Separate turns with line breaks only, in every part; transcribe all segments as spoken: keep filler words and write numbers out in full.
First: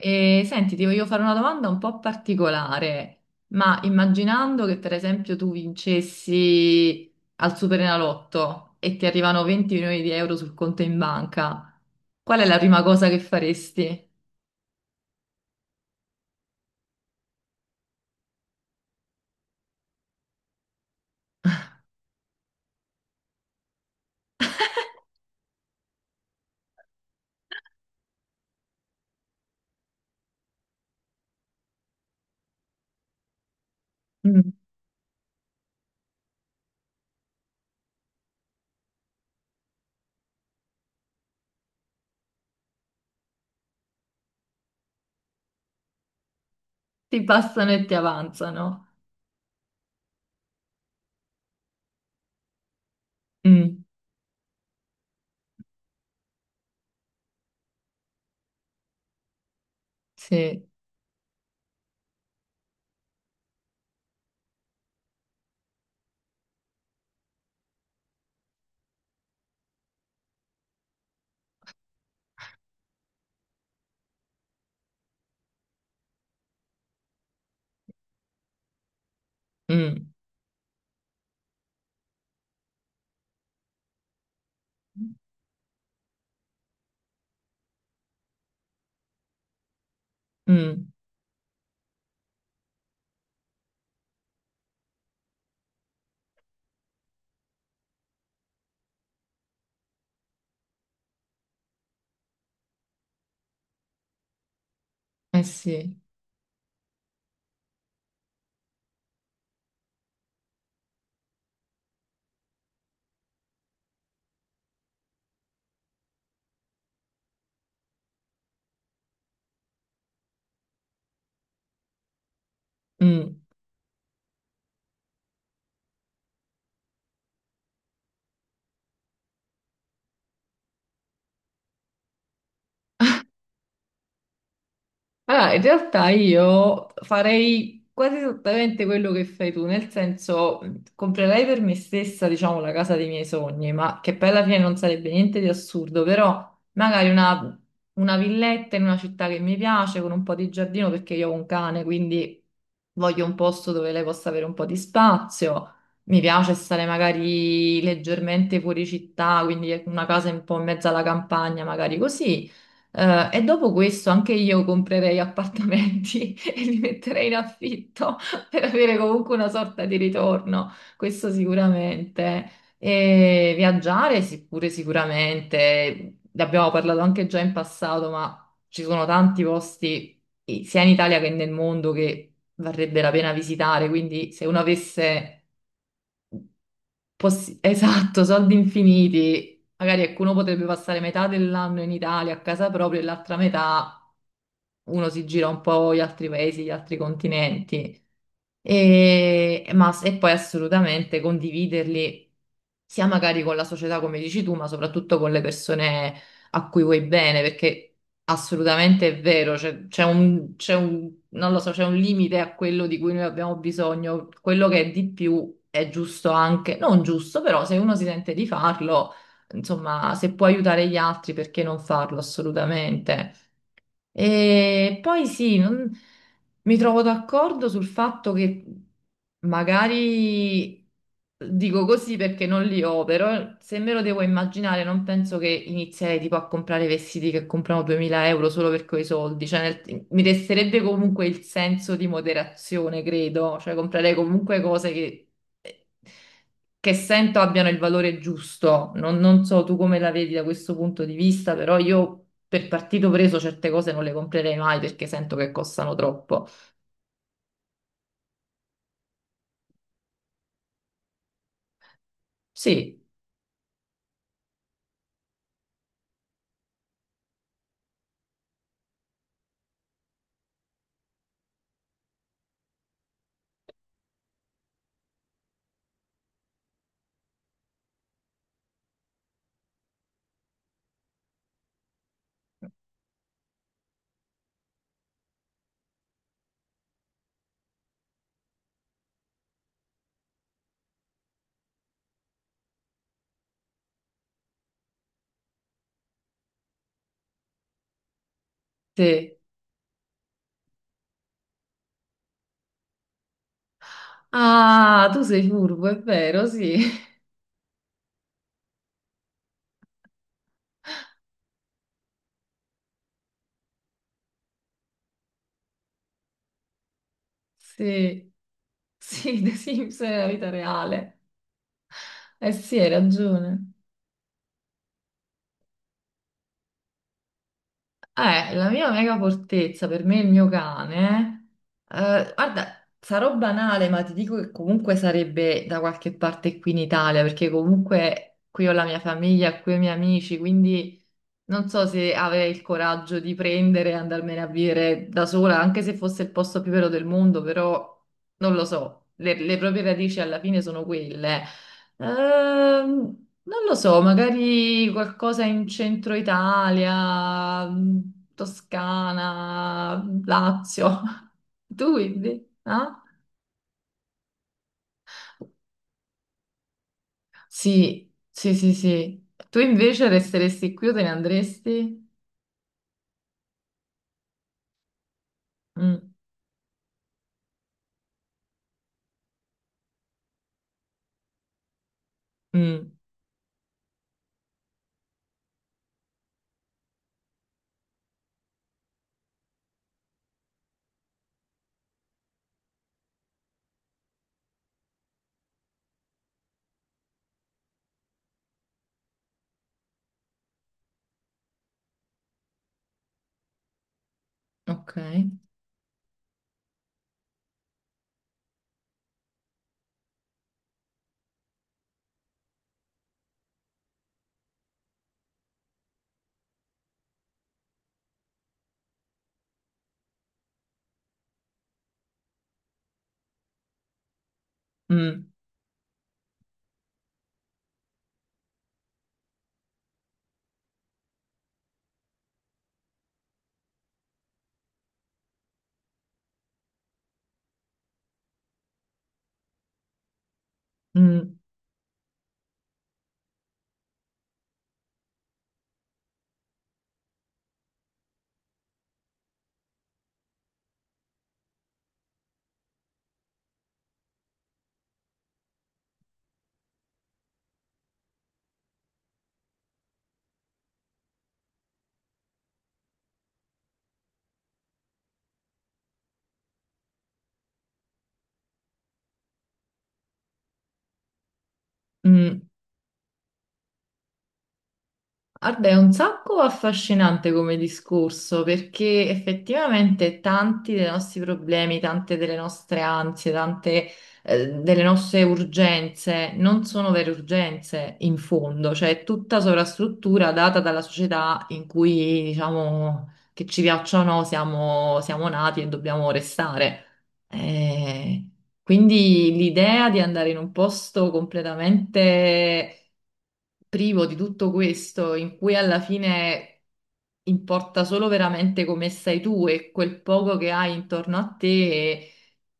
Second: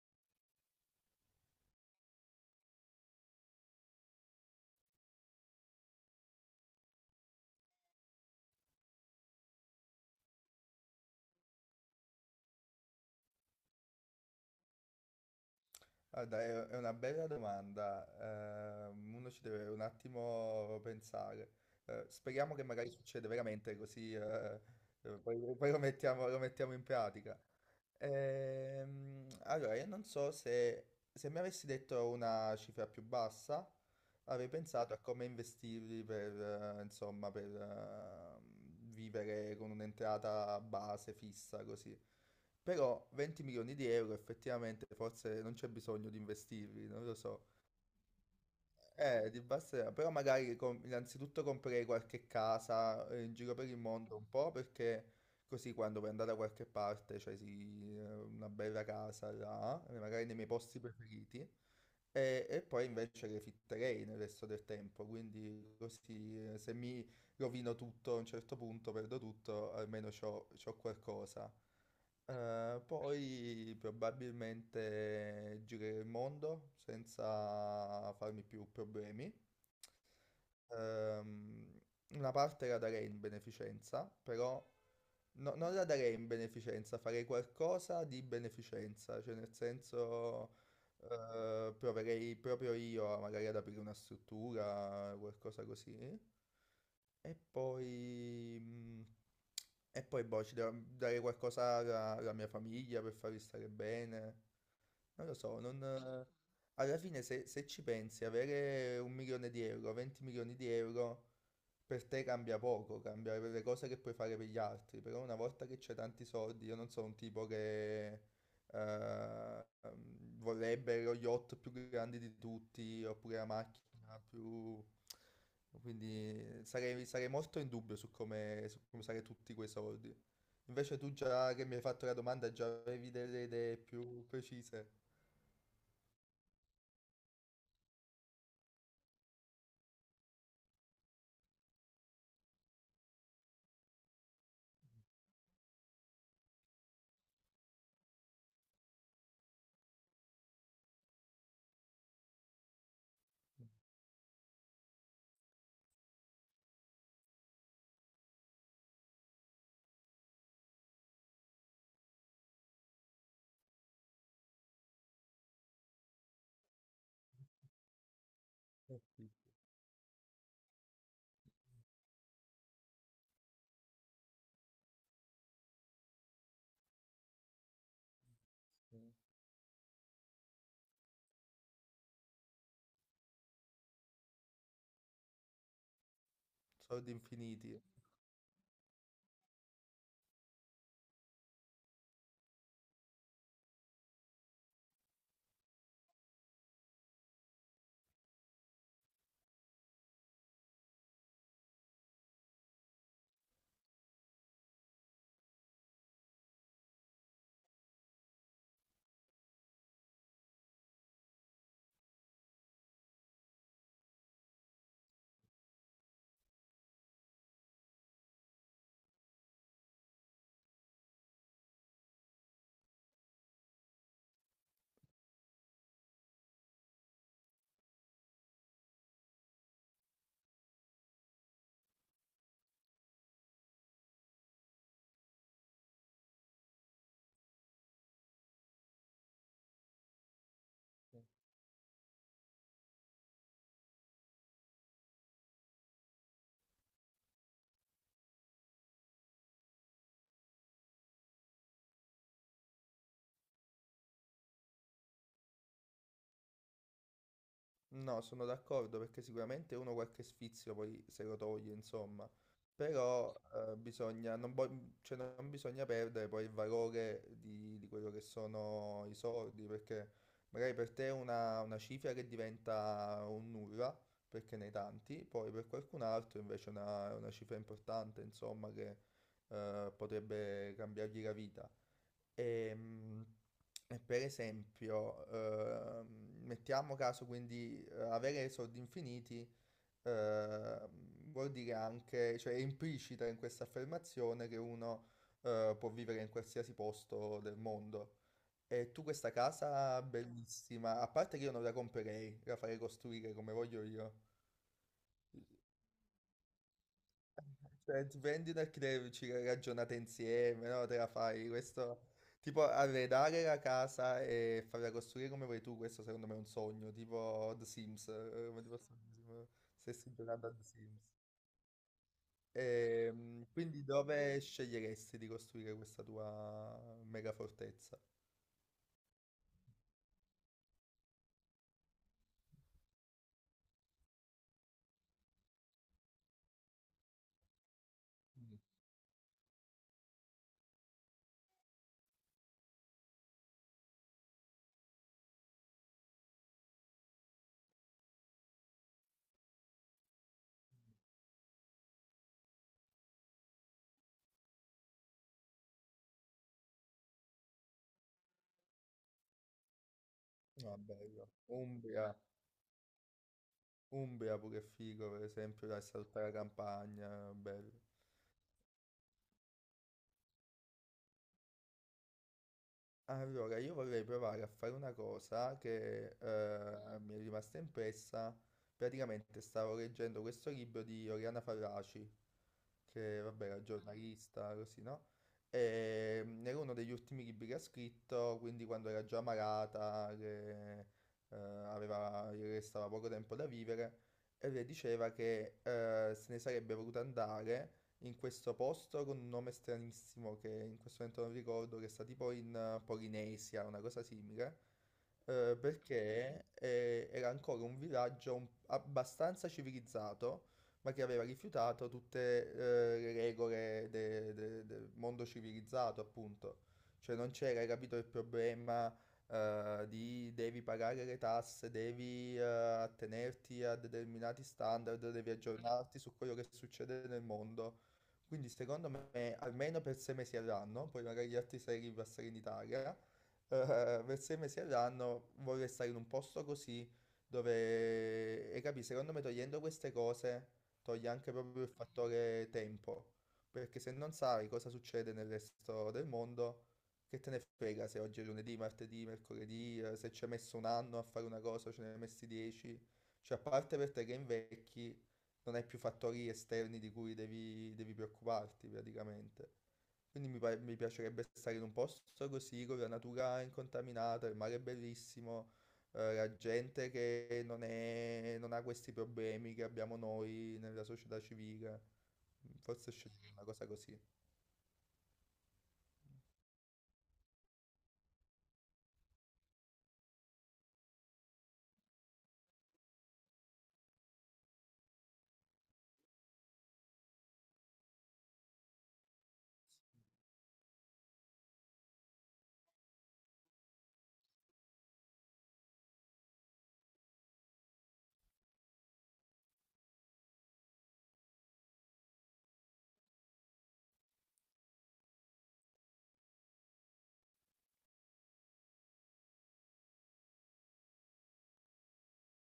E, senti, ti voglio fare una domanda un po' particolare, ma immaginando che per esempio tu vincessi al Superenalotto e ti arrivano venti milioni di euro sul conto in banca, qual è la prima cosa che faresti?
Guarda, è è una bella domanda. Ehm, uno ci deve un attimo pensare. Eh, speriamo che magari succede veramente così, eh, eh, poi, poi lo mettiamo, lo mettiamo in pratica. Ehm, allora, io non so se, se mi avessi detto una cifra più bassa, avrei
Mm.
pensato a come investirli per, eh, insomma, per eh, vivere con un'entrata base fissa così. Però venti milioni di euro effettivamente forse non c'è bisogno di investirli, non lo
Ti
so.
passano e ti avanzano.
Eh, di Barcellona. Però magari com- innanzitutto comprerei qualche casa, eh, in giro per il
Mm,
mondo un po', perché così quando poi andare da qualche parte, cioè sì, eh, una bella casa là, eh, magari nei miei
sì.
posti preferiti, e, e poi invece refitterei nel resto del tempo, quindi così, eh, se mi rovino tutto a un certo punto, perdo tutto, almeno c'ho, c'ho qualcosa. Eh, poi probabilmente girerò il mondo senza farmi più problemi.
Mm.
Ehm, una parte la darei in beneficenza, però no- non la darei in beneficenza, farei qualcosa di beneficenza, cioè nel senso,
Mm.
eh, proverei proprio io a- magari ad aprire una struttura, qualcosa così. E poi... mm, E poi, boh, ci devo dare qualcosa alla, alla mia famiglia per farli stare bene. Non lo
Eh
so. Non...
sì.
eh, Alla fine, se, se ci pensi, avere un milione di euro, venti milioni di euro, per te cambia poco, cambia per le cose che puoi fare per gli altri. Però una volta che c'è tanti soldi, io non sono un tipo che... eh, ehm, vorrebbe lo yacht più grande di tutti oppure
Mm.
la macchina più... Quindi eh, sarei, sarei molto in dubbio su come, su come usare tutti quei soldi. Invece tu, già che mi hai fatto la domanda, già avevi delle idee più precise.
Allora, in realtà io farei quasi esattamente quello che fai tu, nel senso mh, comprerei per me stessa, diciamo, la casa dei miei sogni, ma che poi alla fine non sarebbe niente di assurdo, però magari una, una villetta in una città che mi piace, con un po' di giardino, perché io ho un cane, quindi voglio un posto dove lei possa avere un po' di spazio. Mi piace stare magari leggermente fuori città, quindi una casa un po' in mezzo alla campagna, magari così. Eh, e dopo questo anche io comprerei appartamenti e li metterei in affitto per avere comunque una sorta di ritorno, questo sicuramente. E viaggiare sì, pure sicuramente, ne abbiamo parlato anche già in passato, ma ci sono tanti posti eh, sia in Italia che nel mondo che varrebbe la pena visitare, quindi se uno avesse
Soldi
possi-
infiniti.
esatto, soldi infiniti, magari ecco, uno potrebbe passare metà dell'anno in Italia a casa propria e l'altra metà uno si gira un po' gli altri paesi, gli altri continenti, e, ma, s- e poi assolutamente condividerli sia magari con la società, come dici tu, ma soprattutto con le persone a cui vuoi bene, perché assolutamente è vero, c'è c'è un, c'è un- non lo so, c'è un limite a quello di cui noi abbiamo bisogno, quello che è di più è giusto anche, non giusto, però se uno si sente di farlo, insomma, se può aiutare gli altri, perché non farlo assolutamente? E poi sì, non- mi trovo d'accordo sul fatto che magari dico così perché non li ho, però se me lo devo immaginare non penso che inizierei tipo a comprare vestiti che comprano duemila euro solo per quei soldi, cioè nel- mi resterebbe comunque il senso di moderazione, credo, cioè comprerei comunque cose che che sento abbiano il valore giusto. Non, non so tu come la vedi da questo punto di vista, però io per partito preso certe cose non le comprerei mai perché sento che costano troppo.
No, sono d'accordo, perché sicuramente uno qualche sfizio poi se lo toglie, insomma,
Sì,
però eh, bisogna, non, vo- cioè, non bisogna perdere poi il valore di, di quello che sono i soldi, perché magari per te è una, una cifra che diventa un nulla, perché ne hai tanti, poi per qualcun altro invece è una, è una cifra importante, insomma, che eh, potrebbe cambiargli la vita. Ehm, E, per esempio, ehm, mettiamo caso, quindi, eh, avere soldi infiniti ehm, vuol dire anche, cioè è implicita in questa affermazione che uno eh, può vivere in qualsiasi posto del mondo. E tu questa
sì.
casa bellissima, a parte che io non la comprerei, la farei costruire come voglio io.
Ah, tu sei furbo, è vero, sì.
Cioè, ti prendi del credito, ci ragionate insieme, no? Te la fai. Questo, tipo, arredare la casa e farla costruire come vuoi tu, questo secondo me è un sogno, tipo The Sims,
Sì,
eh, come ti posso
sì,
dire,
The
se
Sims
stai
è la
giocando
vita
a The Sims.
reale. Eh sì, hai
Ehm,
ragione.
quindi dove sceglieresti di costruire questa tua mega fortezza?
Eh, la mia mega fortezza per me è il mio cane. Eh, guarda, sarò banale, ma ti dico che comunque sarebbe da qualche parte qui in Italia, perché comunque
Mm.
qui ho la mia famiglia, qui ho i miei amici, quindi non so se avrei il coraggio di prendere e andarmene a vivere da sola, anche se fosse il posto più vero del mondo, però non lo so. Le, le proprie radici alla fine sono quelle. Ehm, non lo so, magari qualcosa in centro Italia, mh, Toscana,
Ah,
Lazio.
bello.
Tu
Umbria.
invece? Ah?
Umbria pure è figo, per esempio, dai, sta tutta la campagna, bello.
Sì, sì, sì, sì. Tu invece resteresti qui o te ne andresti?
Allora, io vorrei provare a fare una cosa
Mm.
che eh, mi è rimasta impressa. Praticamente stavo leggendo questo libro di Oriana Fallaci,
Mm.
che vabbè era giornalista, così, no? E mm, era uno degli ultimi libri che ha scritto, quindi quando era già malata, che eh, aveva, gli restava poco tempo da vivere, e lei diceva che eh, se ne sarebbe voluta andare in questo posto con un nome stranissimo che in questo momento non ricordo, che sta tipo in, eh, Polinesia, una cosa simile.
Ok.
eh, Ok, perché eh, era ancora un villaggio un- abbastanza civilizzato, ma che aveva rifiutato tutte, eh, le regole de- de- del mondo civilizzato, appunto. Cioè non c'era, hai capito, il problema, eh, di devi pagare le tasse, devi eh, attenerti a determinati standard,
Mm.
devi aggiornarti su quello che succede nel mondo. Quindi secondo me, almeno per sei mesi all'anno, poi magari gli altri sei ripassano in Italia, eh, per sei mesi all'anno vorrei stare in un posto così dove, e capi, secondo me togliendo queste cose toglie anche
Mm.
proprio il fattore tempo, perché se non sai cosa succede nel resto del mondo, che te ne frega se oggi è lunedì, martedì, mercoledì, eh, se ci hai messo un anno a fare una cosa, ce ne hai messi dieci, cioè a parte per te che invecchi, non hai più fattori esterni di cui devi, devi preoccuparti praticamente. Quindi mi, pa- mi piacerebbe stare in un posto così, con la natura incontaminata, il mare è bellissimo, eh, la gente che non è- non ha questi problemi che abbiamo noi nella società civile.
Mm.
Forse scegliere una cosa così.
Guarda, è un sacco affascinante come discorso perché effettivamente tanti dei nostri problemi, tante delle nostre ansie, tante eh, delle nostre urgenze non sono vere urgenze in fondo, cioè è tutta sovrastruttura data dalla società in cui, diciamo, che ci piaccia o no, siamo, siamo nati e dobbiamo restare. Eh, quindi l'idea di andare in un posto completamente privo di tutto questo, in cui alla fine importa solo veramente come stai tu e quel poco che hai intorno a te,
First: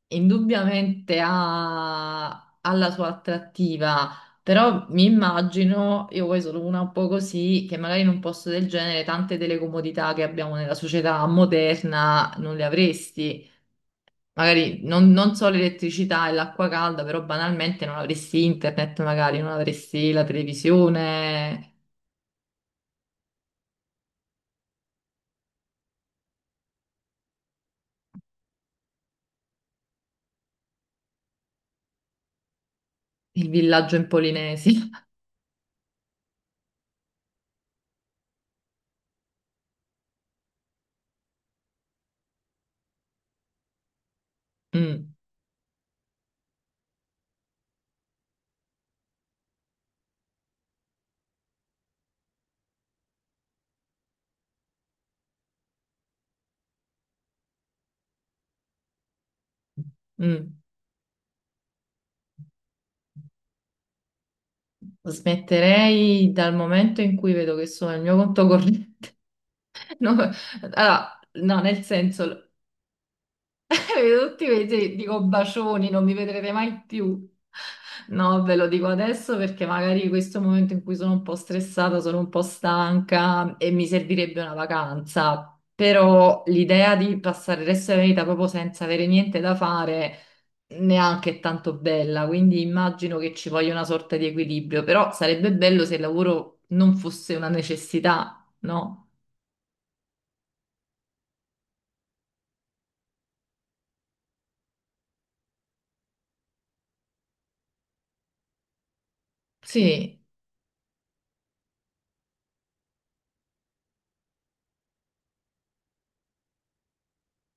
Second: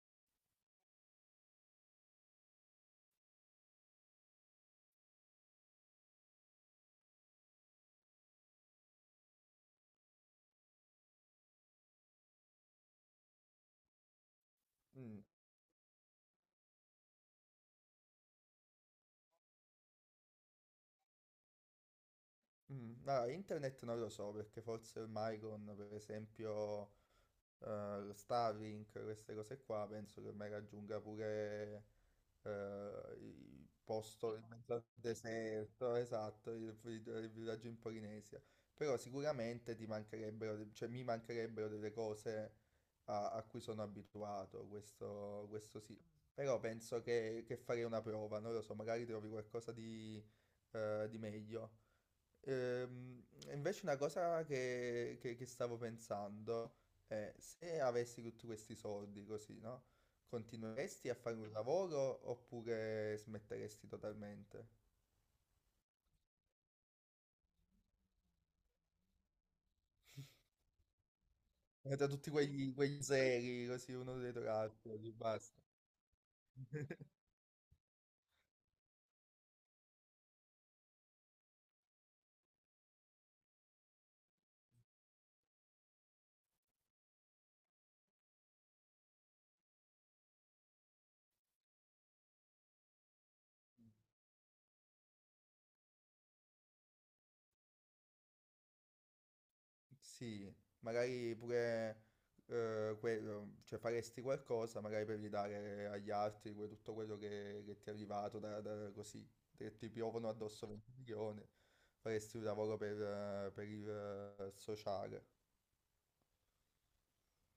indubbiamente ha, ha la sua attrattiva. Però mi immagino, io poi sono una un po' così, che magari in un posto del genere tante delle comodità che abbiamo nella società moderna non le avresti. Magari non,
Mm,
non so l'elettricità e l'acqua calda, però banalmente non avresti internet, magari non avresti la televisione,
mm. Allora, internet non lo so, perché forse ormai con, per esempio, eh, lo Starlink, queste cose qua, penso che ormai raggiunga pure, eh,
il
il
villaggio in
posto in mezzo
Polinesi.
al deserto, esatto, il, il- il villaggio in Polinesia. Però sicuramente ti mancherebbero, de- cioè mi mancherebbero delle cose a, a cui sono abituato,
Mm.
questo, questo sì. Però penso che, che farei una prova, non lo so, magari trovi qualcosa di, eh, di meglio. Ehm, invece una cosa che, che- che stavo pensando è se avessi tutti questi soldi così, no?
Mm.
Continueresti a fare un lavoro oppure smetteresti totalmente?
Smetterei dal momento in cui vedo che sono il mio conto corrente. No, allora, no, nel
Eh, Da tutti
senso.
quegli, quegli zeri
E
così uno
vedo
dietro
tutti
l'altro,
invece
così,
dico
basta.
bacioni, non mi vedrete mai più. No, ve lo dico adesso perché magari questo è il momento in cui sono un po' stressata, sono un po' stanca e mi servirebbe una vacanza. Però l'idea di passare il resto della vita proprio senza avere niente da fare neanche è tanto bella, quindi immagino che ci voglia una sorta di equilibrio, però sarebbe bello se il lavoro non fosse una necessità, no?
Sì, magari pure, eh, quello, cioè faresti qualcosa magari per ridare agli altri que- tutto quello che, che ti è arrivato da, da- così, che ti
Sì.
piovono addosso venti milioni, faresti un lavoro per, eh, per il eh, sociale.